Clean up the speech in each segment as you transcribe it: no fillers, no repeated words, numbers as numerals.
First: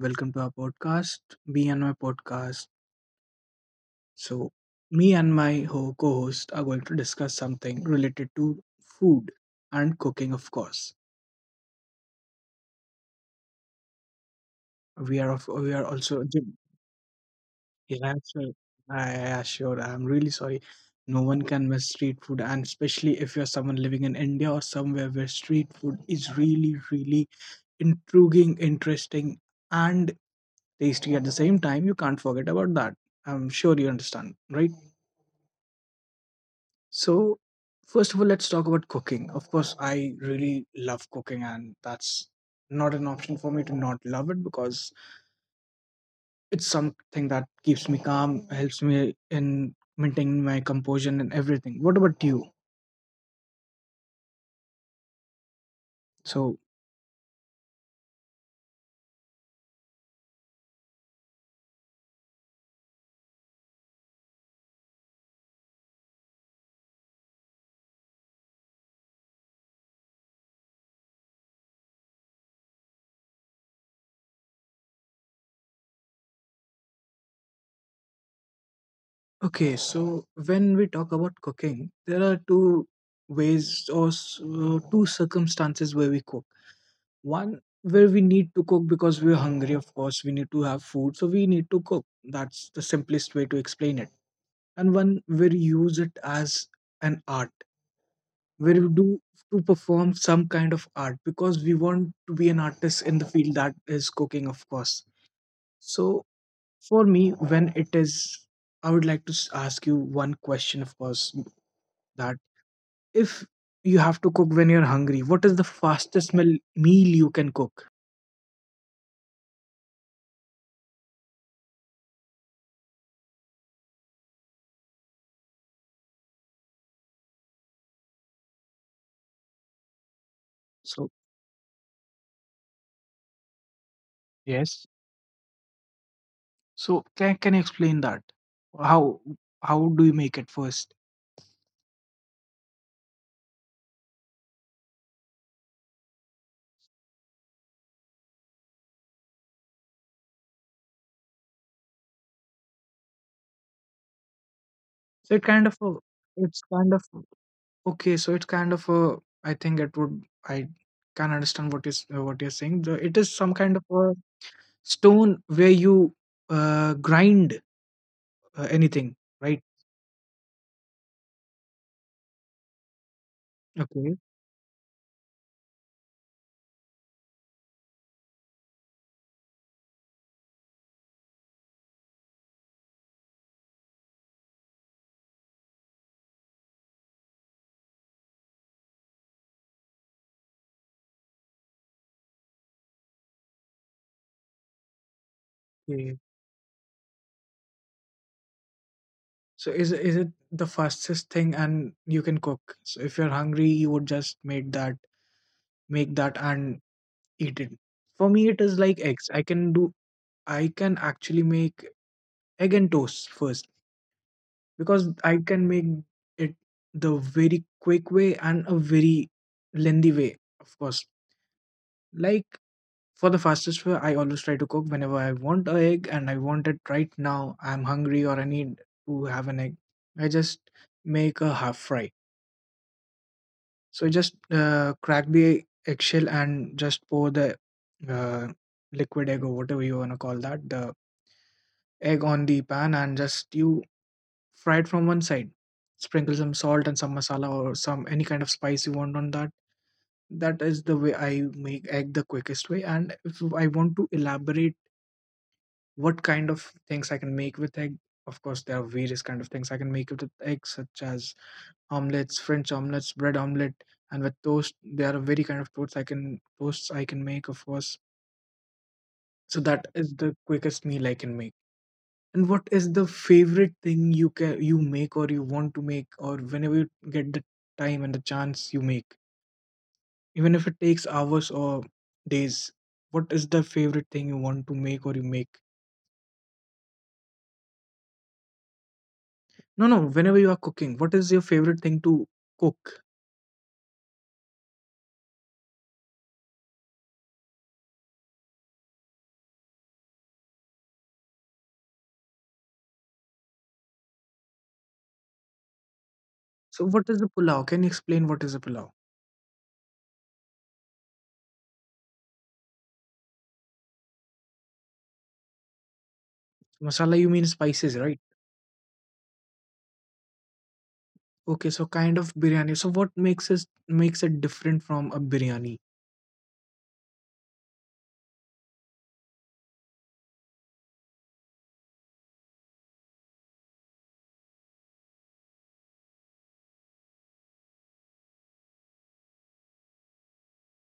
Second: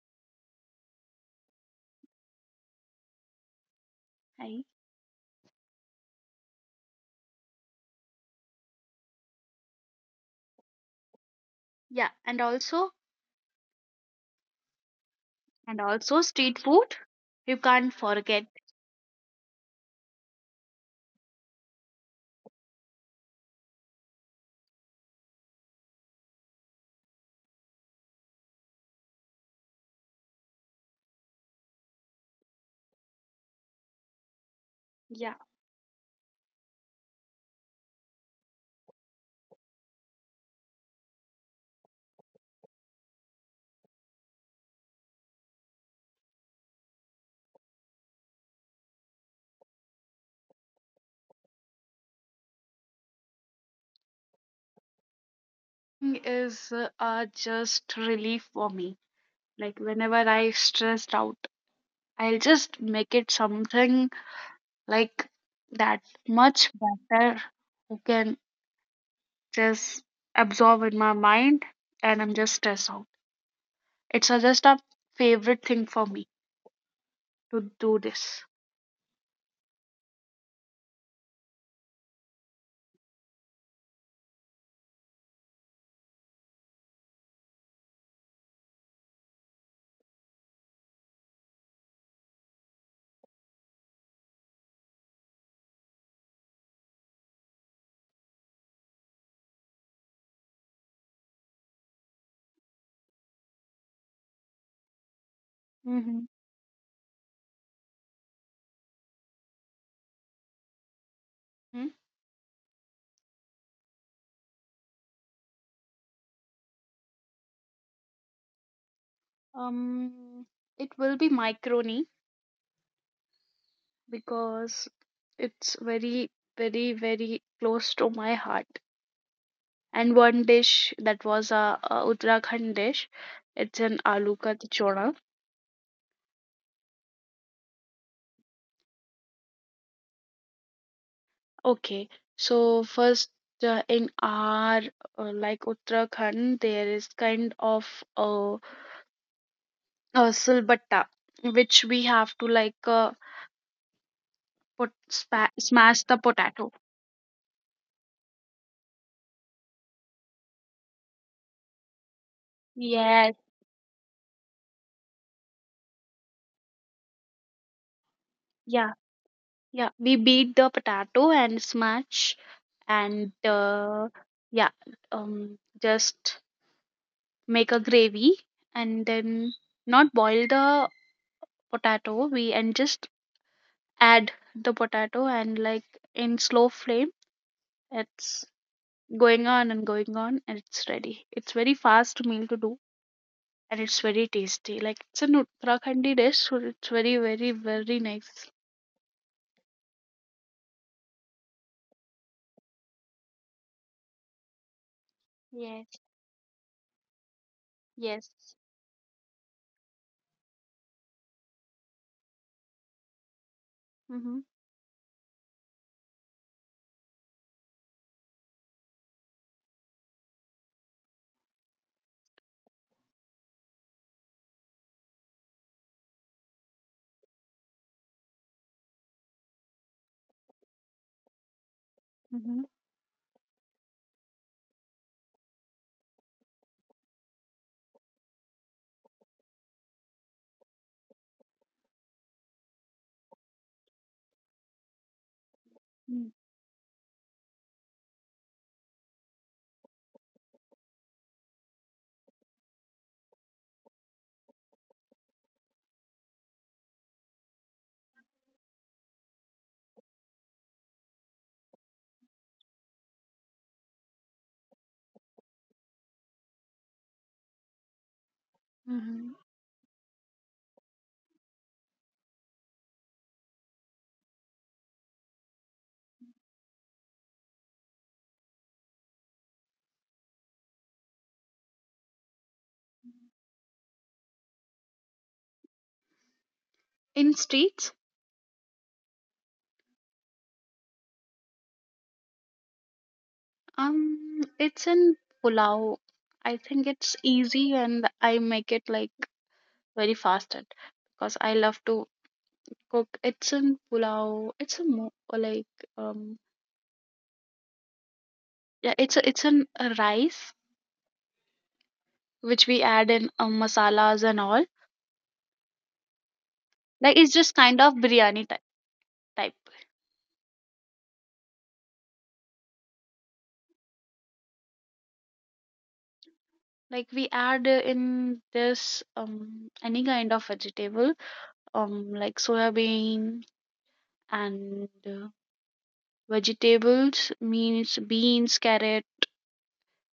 welcome to our podcast, Me and My Podcast. So, Hi. me and my co host are going to discuss something related to food and cooking, of course. Yeah, We are of, we and are also also Jim. street food. You can't Yeah, so, yeah, yeah, forget. sure. I assure. I'm really sorry. No one can miss street food, and especially if you're someone living in India or somewhere where street food is really, really intriguing, interesting, and tasty at the same time. You can't forget about that. I'm sure you understand, right? Yeah. So, first of all, let's talk about cooking. Of course, I really love cooking, and that's not an option for me to not love it because it's something that keeps me calm, helps me in maintaining my composure and everything. What about you? So, Is Just relief for me. Like whenever I stressed out, I'll just make it something like that much better who can just absorb in my mind and I'm just stressed out. Just a favorite thing for me to do this. okay, so when we talk about cooking, there are two ways or two circumstances where we cook. One, where we need to cook because we're hungry, of course, we need to have food, so we need to cook. That's the simplest way to explain it, and one where you use it as an art, where you do to perform some kind of art because we want to be an artist in the field that is cooking, of course. So Mm-hmm. for me, when it is I would like to ask you one question, of course, Hmm? that if you have to cook when you're hungry, what is the fastest meal you can cook? Um, it will be Microni because it's very, very, very close to my heart. And one So, dish that was a Uttarakhand dish, it's an yes. aloo ka tichora. So can you explain that? How how do you make it first? Okay, so first in our like Uttarakhand, there is kind of a, a silbatta, which we have to like So it put kind of a, spa smash it's the kind of potato. Okay, so it's kind of a. I think it would. I can understand what you're saying. It is some kind of Yes, a stone where you grind anything, yeah, right? yeah. We beat the potato and smash and Okay. Yeah, just make a gravy and then not boil the potato. We and just add the potato and like in slow flame. It's going on and it's ready. It's very fast meal to do and it's very tasty. Like it's an Okay. Uttarakhandi dish, so it's very very very nice. So is it the fastest thing, and you can cook. So if you're hungry, you would just make that, Yes. and eat it. For me, it is Yes. like eggs. I can do. I can actually make egg and toast first Mm-hmm. because I can make it the very quick way and a very lengthy way, of course. Like for the fastest way, I always try to cook whenever I want a egg and I want it right now. I'm hungry or I need to have an egg. I just make a half fry. Mm-hmm. So just crack the eggshell and just pour the uh, liquid egg, or whatever you want to call that, the egg on the pan and just you fried from one side. Sprinkle some salt and some masala or some any kind of spice you want on that. That is the way I make egg the quickest way. And if I want to elaborate what kind of things I can make with egg, of course there are various kind of things I can make with egg, such as omelets, French omelets, bread omelet, and with toast. There are very kind of toasts I can make, of course. So that Mm-hmm. is the quickest meal I can make. And what is the favorite thing you make, or you want to make, or whenever you get the time and the chance you make? Even if it takes hours or days, what is the favorite thing you want to make or you make? In streets. No, no, whenever you are cooking, what is your favorite thing to cook? It's in pulao. I think it's easy and I make it like very fast at because I love to cook. It's in pulao. It's a mo or like So um what is the pulao? Can you explain what is a pulao? yeah, it's an a rice which we add in masalas and all. Masala you mean Like spices, it's right? just kind of biryani type. Okay, so kind of biryani. So what makes it different from a biryani? Like we add in this any kind of vegetable like soya bean and vegetables means beans, carrot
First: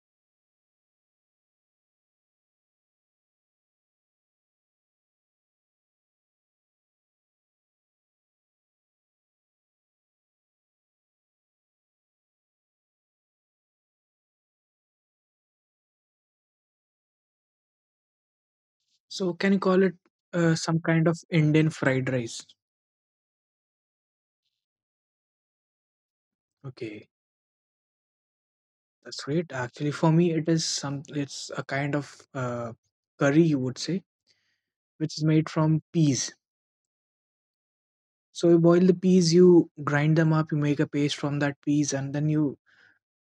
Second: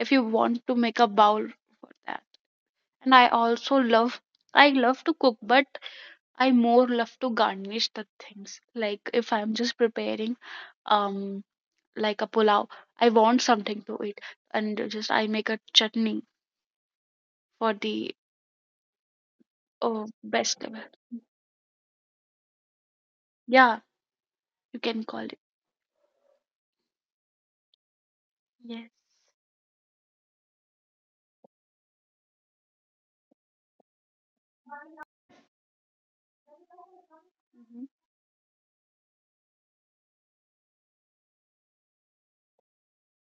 if you want to make a bowl for that. And I also love I love to cook, but I more love to garnish the things. Like if I'm just preparing um like a pulao, I want something to eat, and just I make a chutney for the So can you call it oh best level. some kind of Indian fried rice? Yeah, you can call it. Okay, Yes. that's great. Actually, for me, it is some. It's a kind of curry, you would say, which is made from peas. Hmm. So you boil the peas, you grind them up, you make a paste from that peas, and then you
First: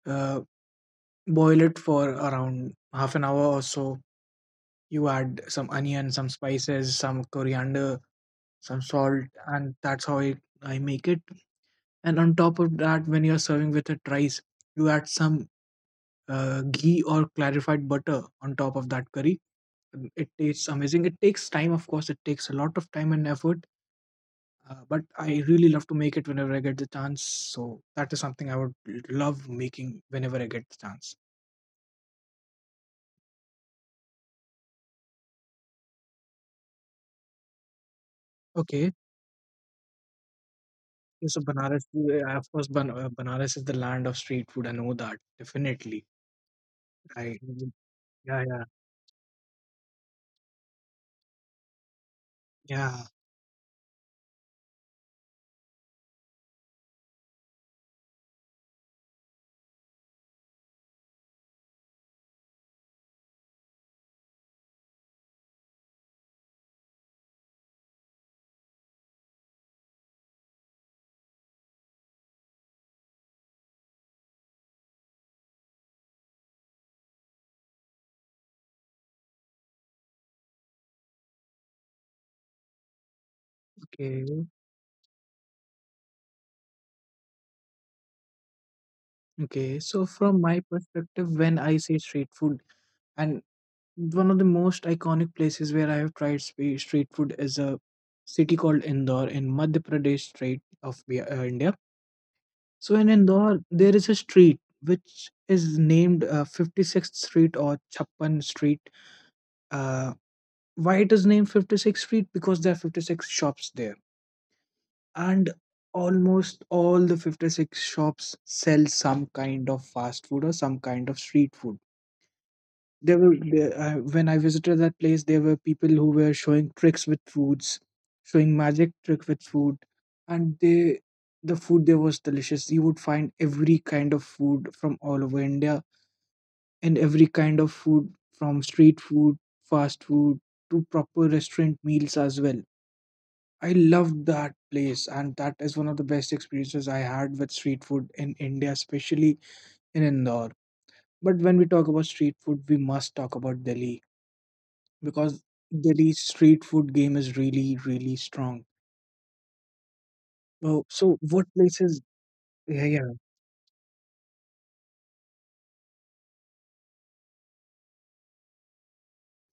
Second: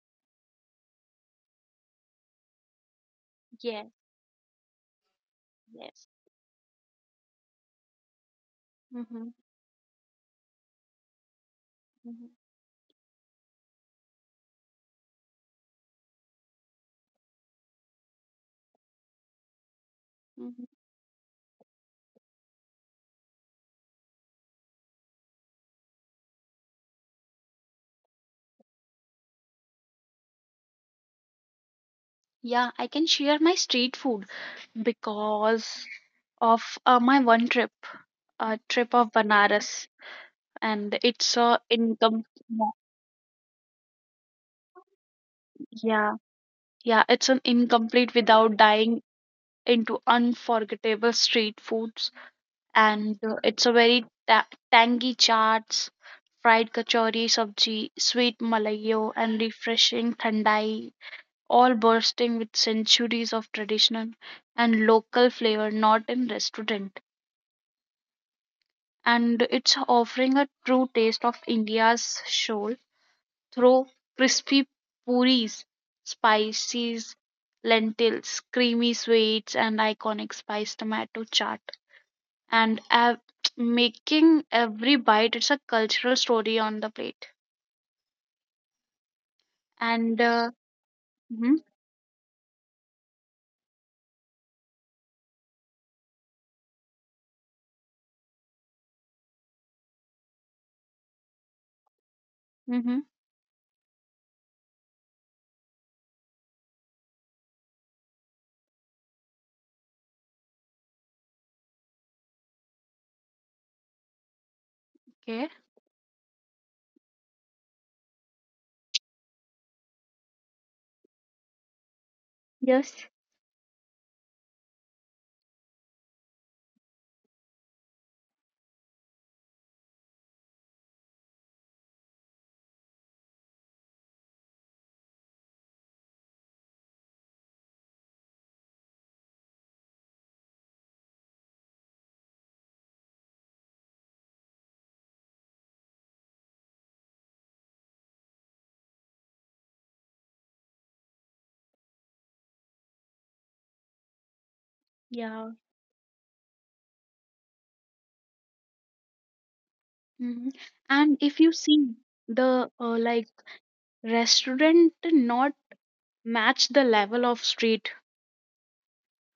uh, boil it for around half an hour or Yes. so. You add some Yes. onion, some spices, some coriander, some salt, Hmm. and that's how I make it. And Hmm. on top of that, when you're serving with a rice, you add some ghee or clarified butter on top of that curry. Mm, it tastes Hmm. amazing. It takes time, of course. It takes a lot of time and effort, but I really love to make it whenever I get the chance. So that is something I would love making whenever I get the chance. Yeah, I can share my street food because of my one trip, a Okay, trip of Banaras, and so it's a Banaras, income. of course, Banaras is the land of street food. I know that definitely. Yeah, yeah, I it's an incomplete Yeah, yeah, without dying into unforgettable street foods, yeah. and it's a very ta- tangy chaats, fried kachori, sabji, sweet malayo, and refreshing thandai, all bursting with centuries of tradition and local flavor, not in restaurant. And it's offering a true taste of India's soul through crispy puris, spices, lentils, creamy sweets, and iconic spice tomato chaat. And ev- Okay, making every bite, it's a cultural story on the plate. okay. So And from my perspective, when hmm. I say street food, and one of the most iconic places where I have tried street food is a city called Indore in Madhya Pradesh state of India. So in Hmm. Indore, there is a street which is named 56th Street or Chappan Street. Uh, why it is named 56th Street? Because there are 56 shops there. And Okay. almost all the 56 shops sell some kind of fast food or some kind of street food. Yes. When I visited that place, there were people who were showing tricks with foods, showing magic trick with food, and the food there was delicious. You would find every kind of food from all over India, and every kind of food from street food, fast food, to proper restaurant meals as well. I loved that place, and that is one of the best experiences I had with street food in India, especially in Indore. But when we talk about street food, we must talk about Delhi, because Yeah. Delhi's street food game is really, really strong. Hmm. Oh, so And what if you places? see Yeah, the yeah, like restaurant not match the level of street.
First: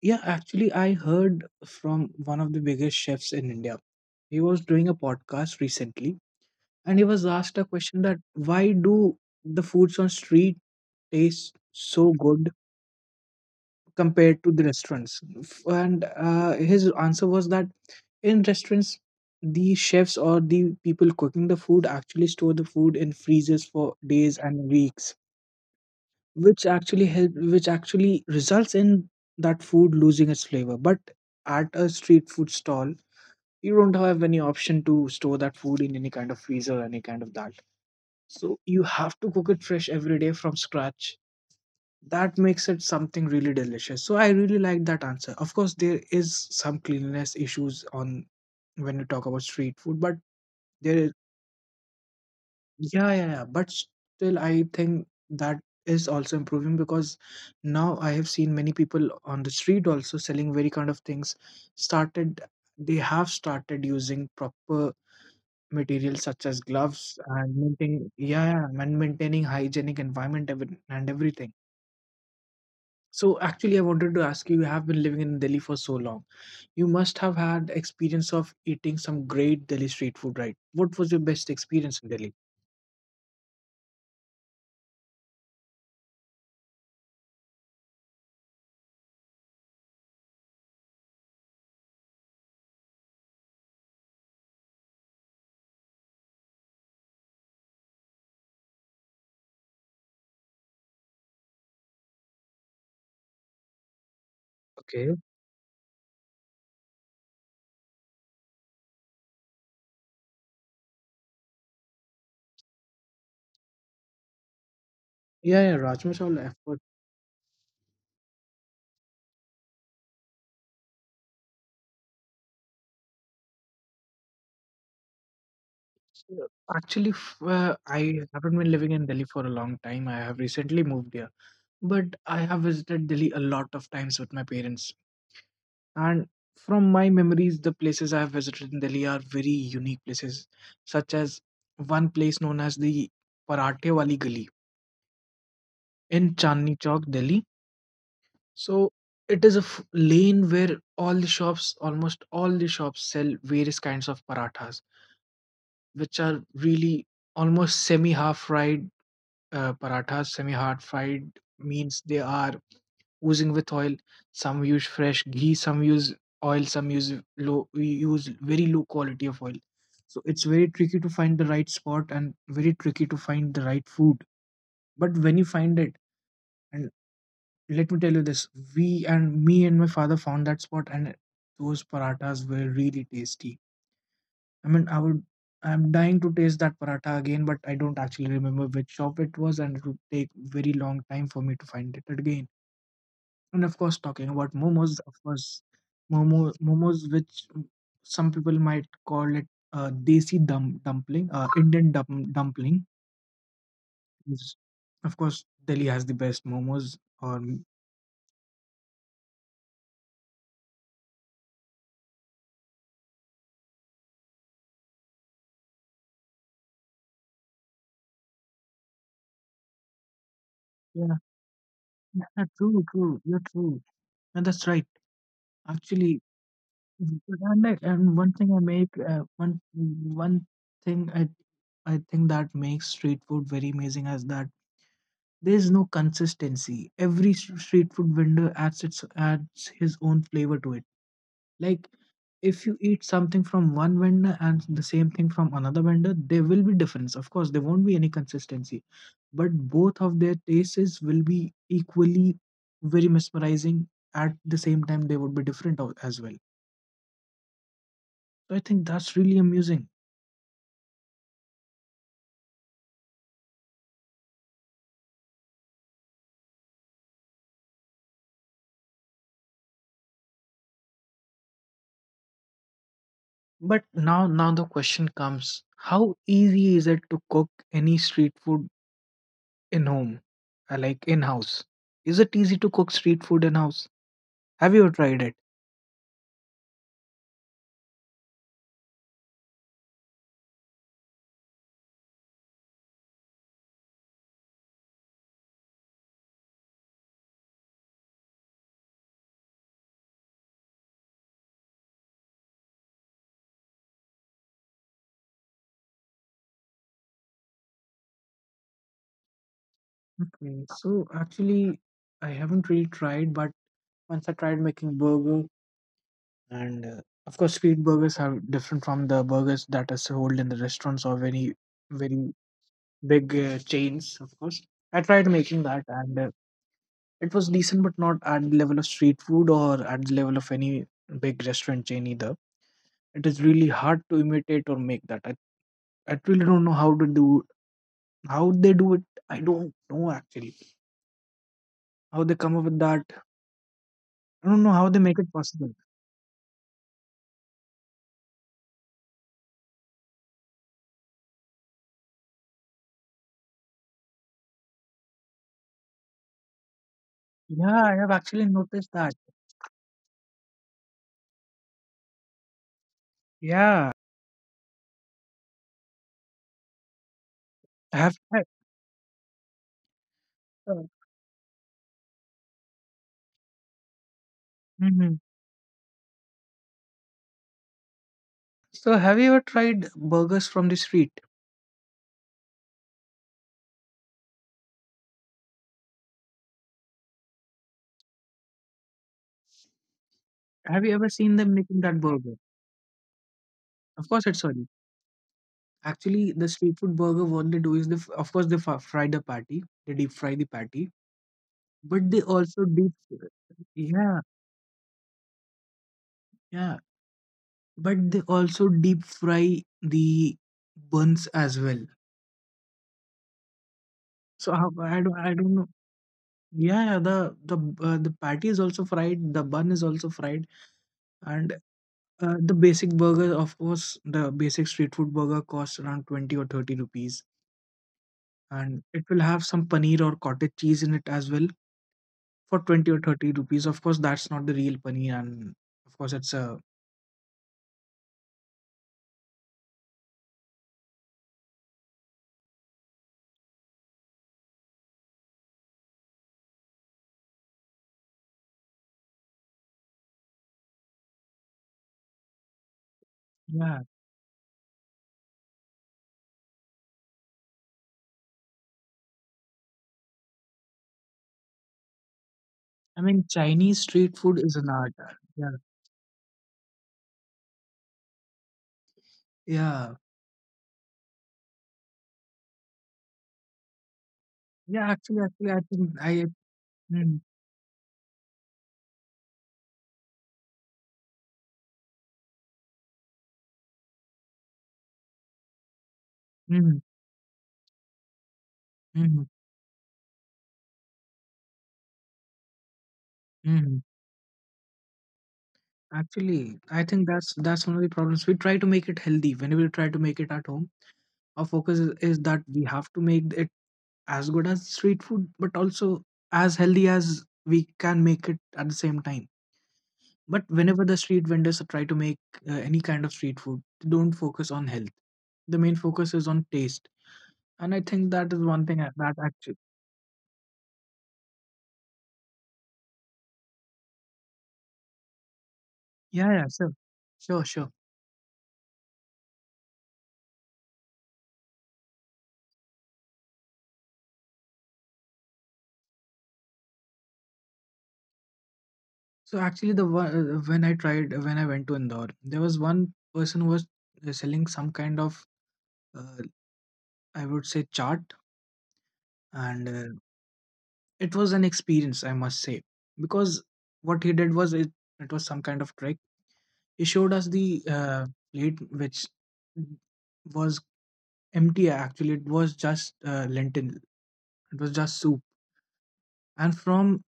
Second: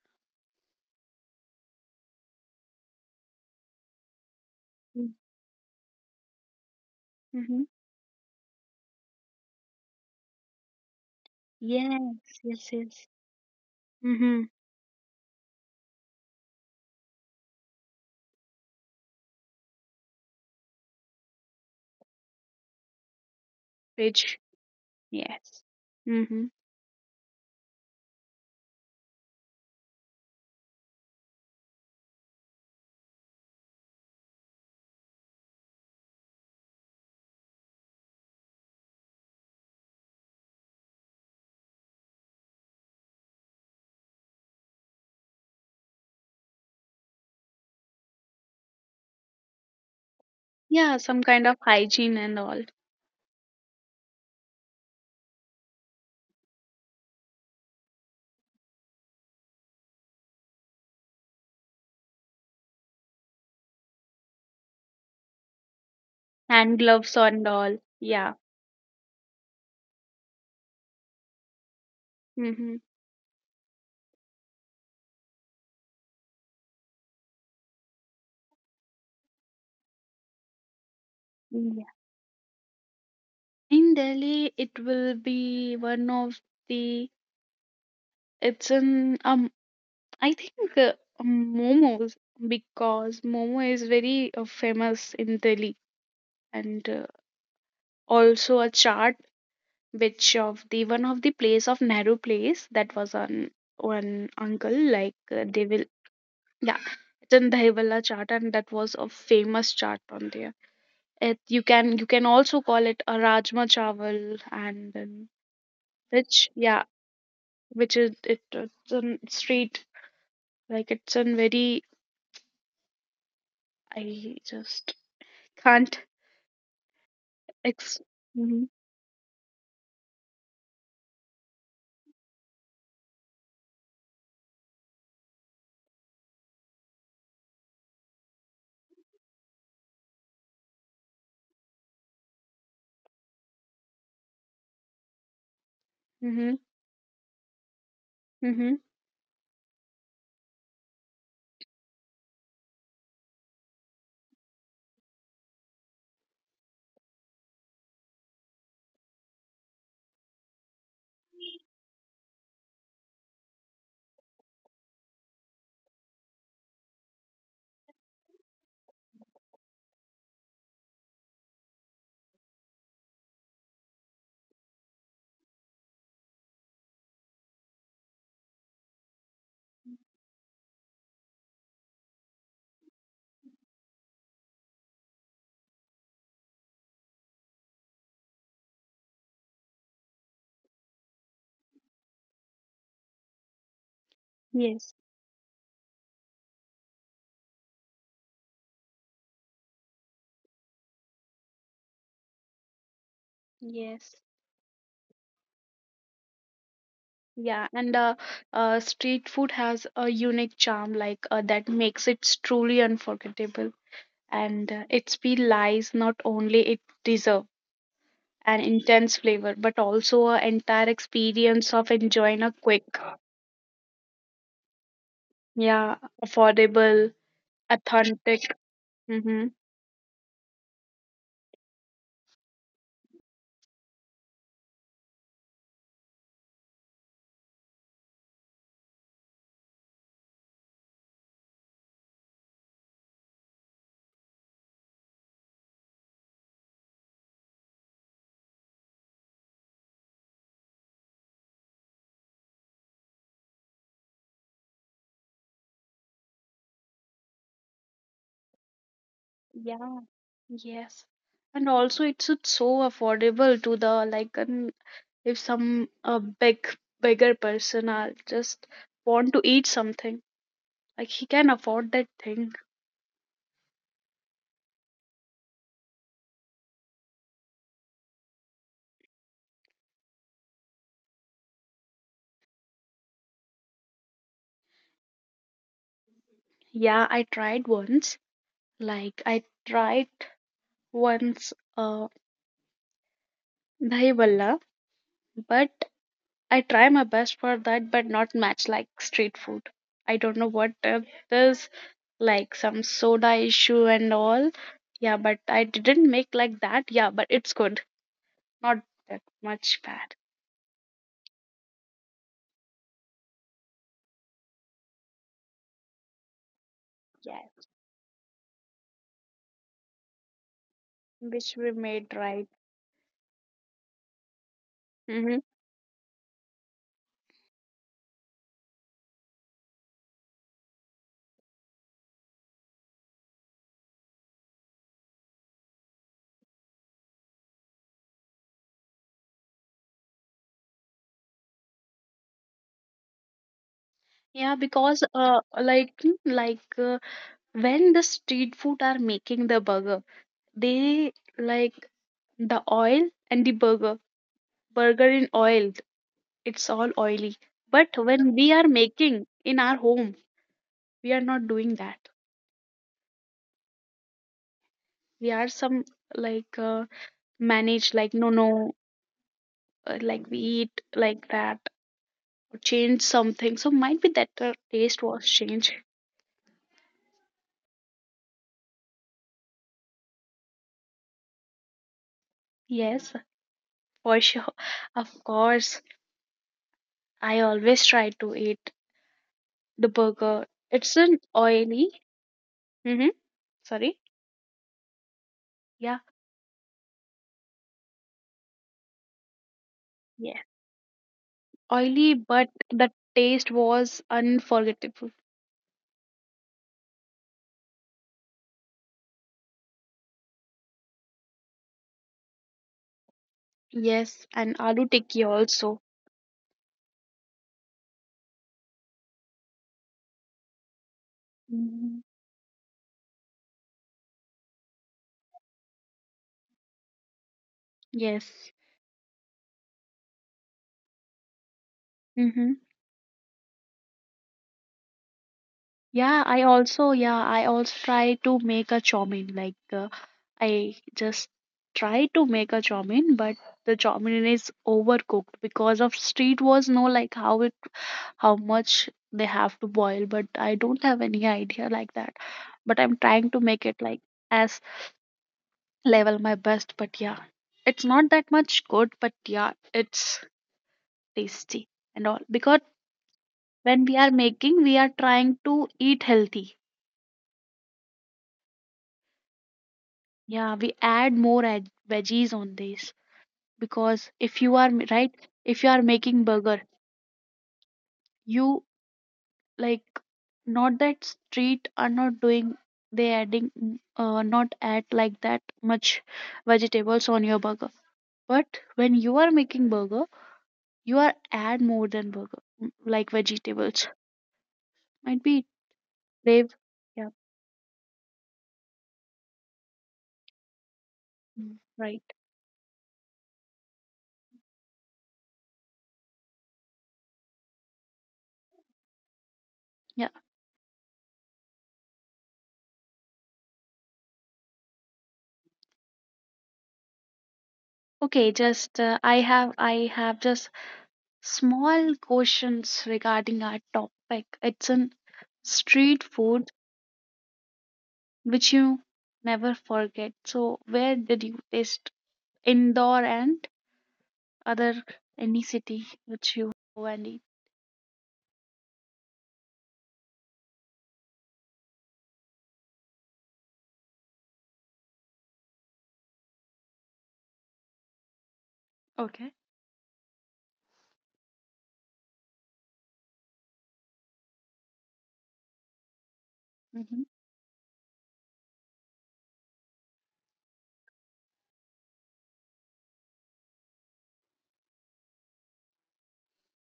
yeah. Actually, I heard from one of the biggest chefs in India. He was doing a podcast recently, and he was asked Hmm. a question that why do the foods on street taste so Yes, good yes, yes. compared Mm-hmm. to the restaurants? And his answer was that in restaurants, the chefs or the people cooking the food actually store the food in freezers for Which, days and weeks, yes. Mm-hmm. Which actually results in that food losing its flavor. But at a street food stall, you don't have any option to store that food in any kind of freezer or any kind of that, so you have to cook it fresh every day from scratch. That makes it something really delicious. So I really like that answer. Of course, there is some cleanliness issues on when you talk about street food, but Yeah, there. some kind of hygiene and all, Yeah, yeah, yeah. But still, I think that is also improving because now I have seen many people on the street also selling very kind of things. Started, they have started using proper materials such as hand gloves gloves and and all. maintaining, Yeah. yeah, yeah, and maintaining hygienic environment and everything. Mm-hmm. So actually, I wanted to ask you, you have been living in Delhi for so long. You must have had experience of eating some great Delhi street food, right? What was your best Yeah. experience in Delhi? In Delhi, it will be one of the. It's an. I think momos because momo is very famous in Delhi, and also a chaat, which of the one of the place of Nehru place that was on one uncle like Okay. They will yeah, it's in Dahibala chaat, and that was a famous chaat on there. It you can also call it a rajma chawal, and then Yeah, yeah, Rajma which chawal. yeah, which is it, it's on street like it's on very I just can't Yeah. Actually, ex. I haven't Mm-hmm, been living in Delhi for a long time. I have recently moved here, but I have visited Delhi a lot of times with my parents. And from my memories, the places I have visited in Delhi are very unique places, such as one place known as the Parathe Wali Gali in mm-hmm, Chandni Chowk, Delhi. mm-hmm. So it is a lane where all the shops, almost all the shops, sell various kinds of parathas, which are really almost semi half fried parathas semi-hard fried means they are oozing with oil. Some use fresh ghee, some use oil, some use very low quality of oil. So it's very tricky to find the right spot and very tricky to find the right food. But when you find it, and let me tell you this, we and me and my father found that spot, and those parathas were really tasty. I mean, I'm dying to taste that paratha again, but I don't actually remember which shop it was, and it would take very long time for me to find it again. And of course, talking about Yes, momos, of course, momos, which some people might call it desi dum dumpling, Indian dum dumpling. yes. is- Of course, Delhi has the best momos. Or, Yeah, and street food has a unique charm like that makes it truly unforgettable, and its speed lies not only it deserves. An intense flavor, but also an entire yeah, experience of yeah, enjoying a true, quick, true, you're true, and that's right. yeah, Actually, affordable, and authentic. Mm-hmm. one thing I think that makes street food very amazing is that there is no consistency. Every street food vendor adds his own flavor to it. Like if you eat something from one vendor and the same thing from another vendor, there will be difference. Of course, there won't be any consistency, but both of their tastes will be equally very mesmerizing. At the same time, they would be different as well. So I think that's really amusing. Yeah, yes. And also, it's so affordable to the like, an, if some a big, bigger person are just want to eat something, like he can afford that thing. But now the question comes, how easy is it to cook any street food in home? Like in house? Is it easy to cook street food in house? Have you tried it? Yeah, I tried once. Like I tried once, dahi bhalla, but I try my best for that, but not match like street food. I don't know what there's like some soda issue and all. Yeah, but I didn't make like that. Yeah, but it's good. Not that much bad. Okay, so actually, I haven't really tried, but once I tried making burger, and of course, Yeah, street burgers are different from the burgers that are sold in the restaurants or which we very made right. big chains. Of course, I tried making Mm-hmm. that, and it was decent, but not at the level of street food or at the level of any big restaurant chain either. It is really hard to imitate or make that. I really don't know how to do how they do it. I don't know actually how they come up with that. I don't know Yeah, how they make because it possible. like like when the street food are making the burger, they like the oil and the burger. Burger in oil, it's all oily. Yeah, I have But actually when we are noticed that. making in our home we are not doing that Yeah, we are some like I have. manage like I- no no like we uh, eat like that or change something so might be that the mhm. taste was changed. So, have you ever tried burgers from the street? Yes, for sure, of course, I always try to eat the burger. Have you ever It's seen an them making that oily. burger? Mm-hmm. Of Sorry. course, it's sorry. Yeah, Actually, the street food burger, what they do is of course, they fry the patty, they deep fry the yeah, patty, but they oily also but deep, the taste yeah, was unforgettable. yeah, but they also deep fry the buns as well. Yes, So how, and aloo I tikki don't know. also. Yeah, yeah, the the patty is also fried, the bun is also fried, and Mhm. The basic burger, of course, the basic street food burger costs around 20 or 30 rupees, Yes. and it will have some paneer or cottage cheese in it as well for Mm-hmm. 20 or 30 rupees. Of course, that's not the real money, and of course it's Yeah, a, yeah, I also try to make a chow mein. Like, I just try to make a chow mein, but the chow mein is overcooked because of street was no like how it, how much they have to boil. But I don't have any idea like that. But I'm trying to yeah, make it like as level my best. But yeah, it's not that much good, but yeah, it's tasty and all. Because I mean Chinese when street we food are is an making, art. we are Yeah, trying to eat healthy. yeah, Yeah, we add more ag- veggies on this because if you yeah, are m- actually right, actually I think if you are I making burger, mm, you like not that street are not doing they adding not add like that much mm, vegetables on your burger. But when mm, you are making burger, you are add more than burger like mm. vegetables. Might be actually I brave. think that's Yeah, one of the problems. We try to make it healthy. Whenever we try to make it at home, our focus is right. that we have to make it as good as street food but also as healthy as we can make it at the same time. Yeah. But whenever the street vendors try to make any kind of street food, they don't focus on health. The main focus is on taste, and I think that is Okay, one thing just that actually. I have just small questions regarding our topic. It's an street Yeah, yeah, sure, food sure. which you never forget. So, where did you taste Indore and other any city which you go and eat? So actually, the when I tried when I went to Indore, there was one person who was selling some kind of uh, I would say chart, and Okay. It was an experience I must say because what he did was it was some kind of trick. He showed us Hmm. the plate which was empty. Actually, it was just lentil. It was just soup, and from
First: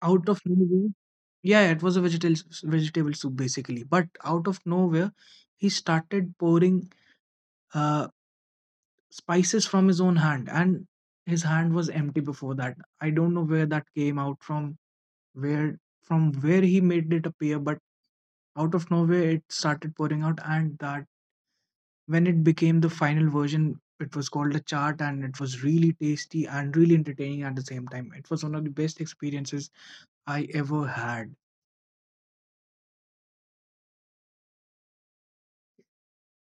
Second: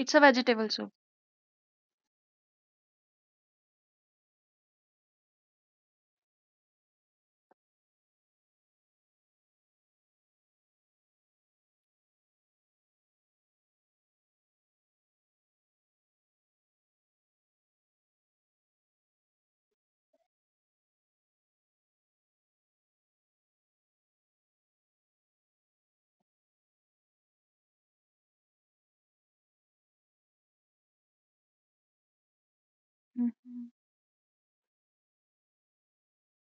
It's a out of vegetable nowhere, soup. yeah, it was a vegetable soup basically, but out of nowhere he started pouring uh, spices from his own hand, and his hand was empty before that. I don't know where that came out from, where from where he made it appear, but out of nowhere it started pouring out. And that when it became the final version, it was called a chart, and it was really tasty and really entertaining at the same time. It was one of the best experiences I ever had. Mhm.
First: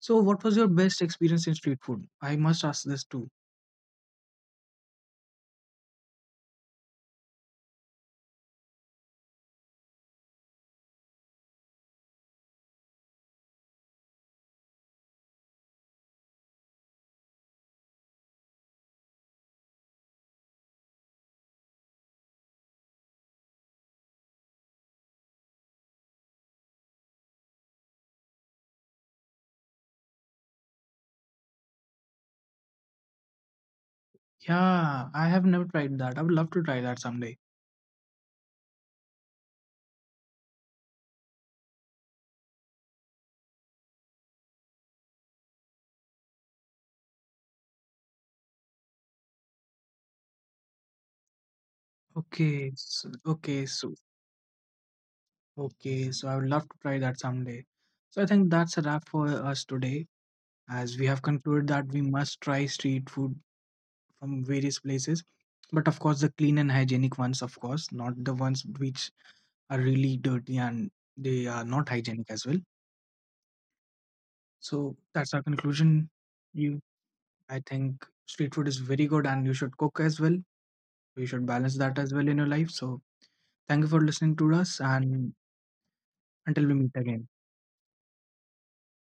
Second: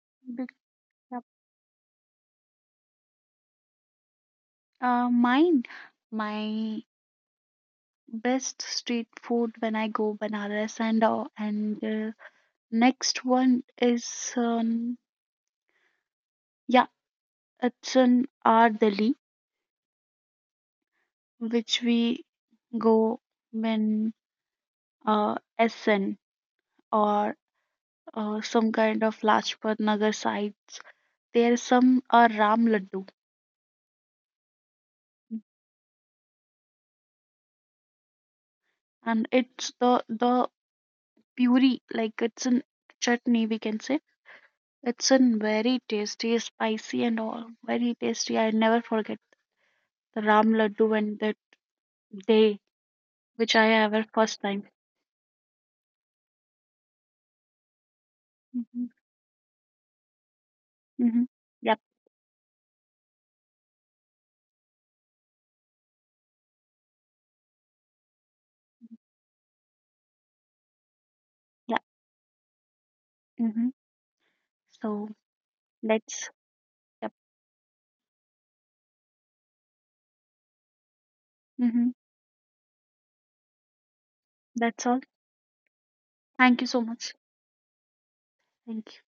So, what Big was your best cup. experience in street food? I must ask this too. Uh, mine, my best street food when I go Banaras and next one is um, yeah, it's an Ardeli. Which we go when Essen or some kind of Lajpat Nagar sites. There some are Ram Laddu, Yeah, I have never tried that. I would love to try that someday. and it's the puri like it's an chutney we can say. It's an very tasty, spicy and all very tasty. I never forget the Ram Laddu and the day Okay, so, which okay, I so ever first time. okay, so I would love to try that someday. So I think that's a Hmm. wrap for us today, as we have Hmm. concluded Yep. that we must try street food from various places, but of course the clean and hygienic ones, of course not the ones which are really dirty and they are Yeah. not hygienic as well. Hmm. So So that's our conclusion. let's. You, Yep. I think street food is very good, and you should cook as well. You should balance Hmm. that as well in your life. So thank you for listening to us, That's all. and Thank you until we so meet much. again. Thank you.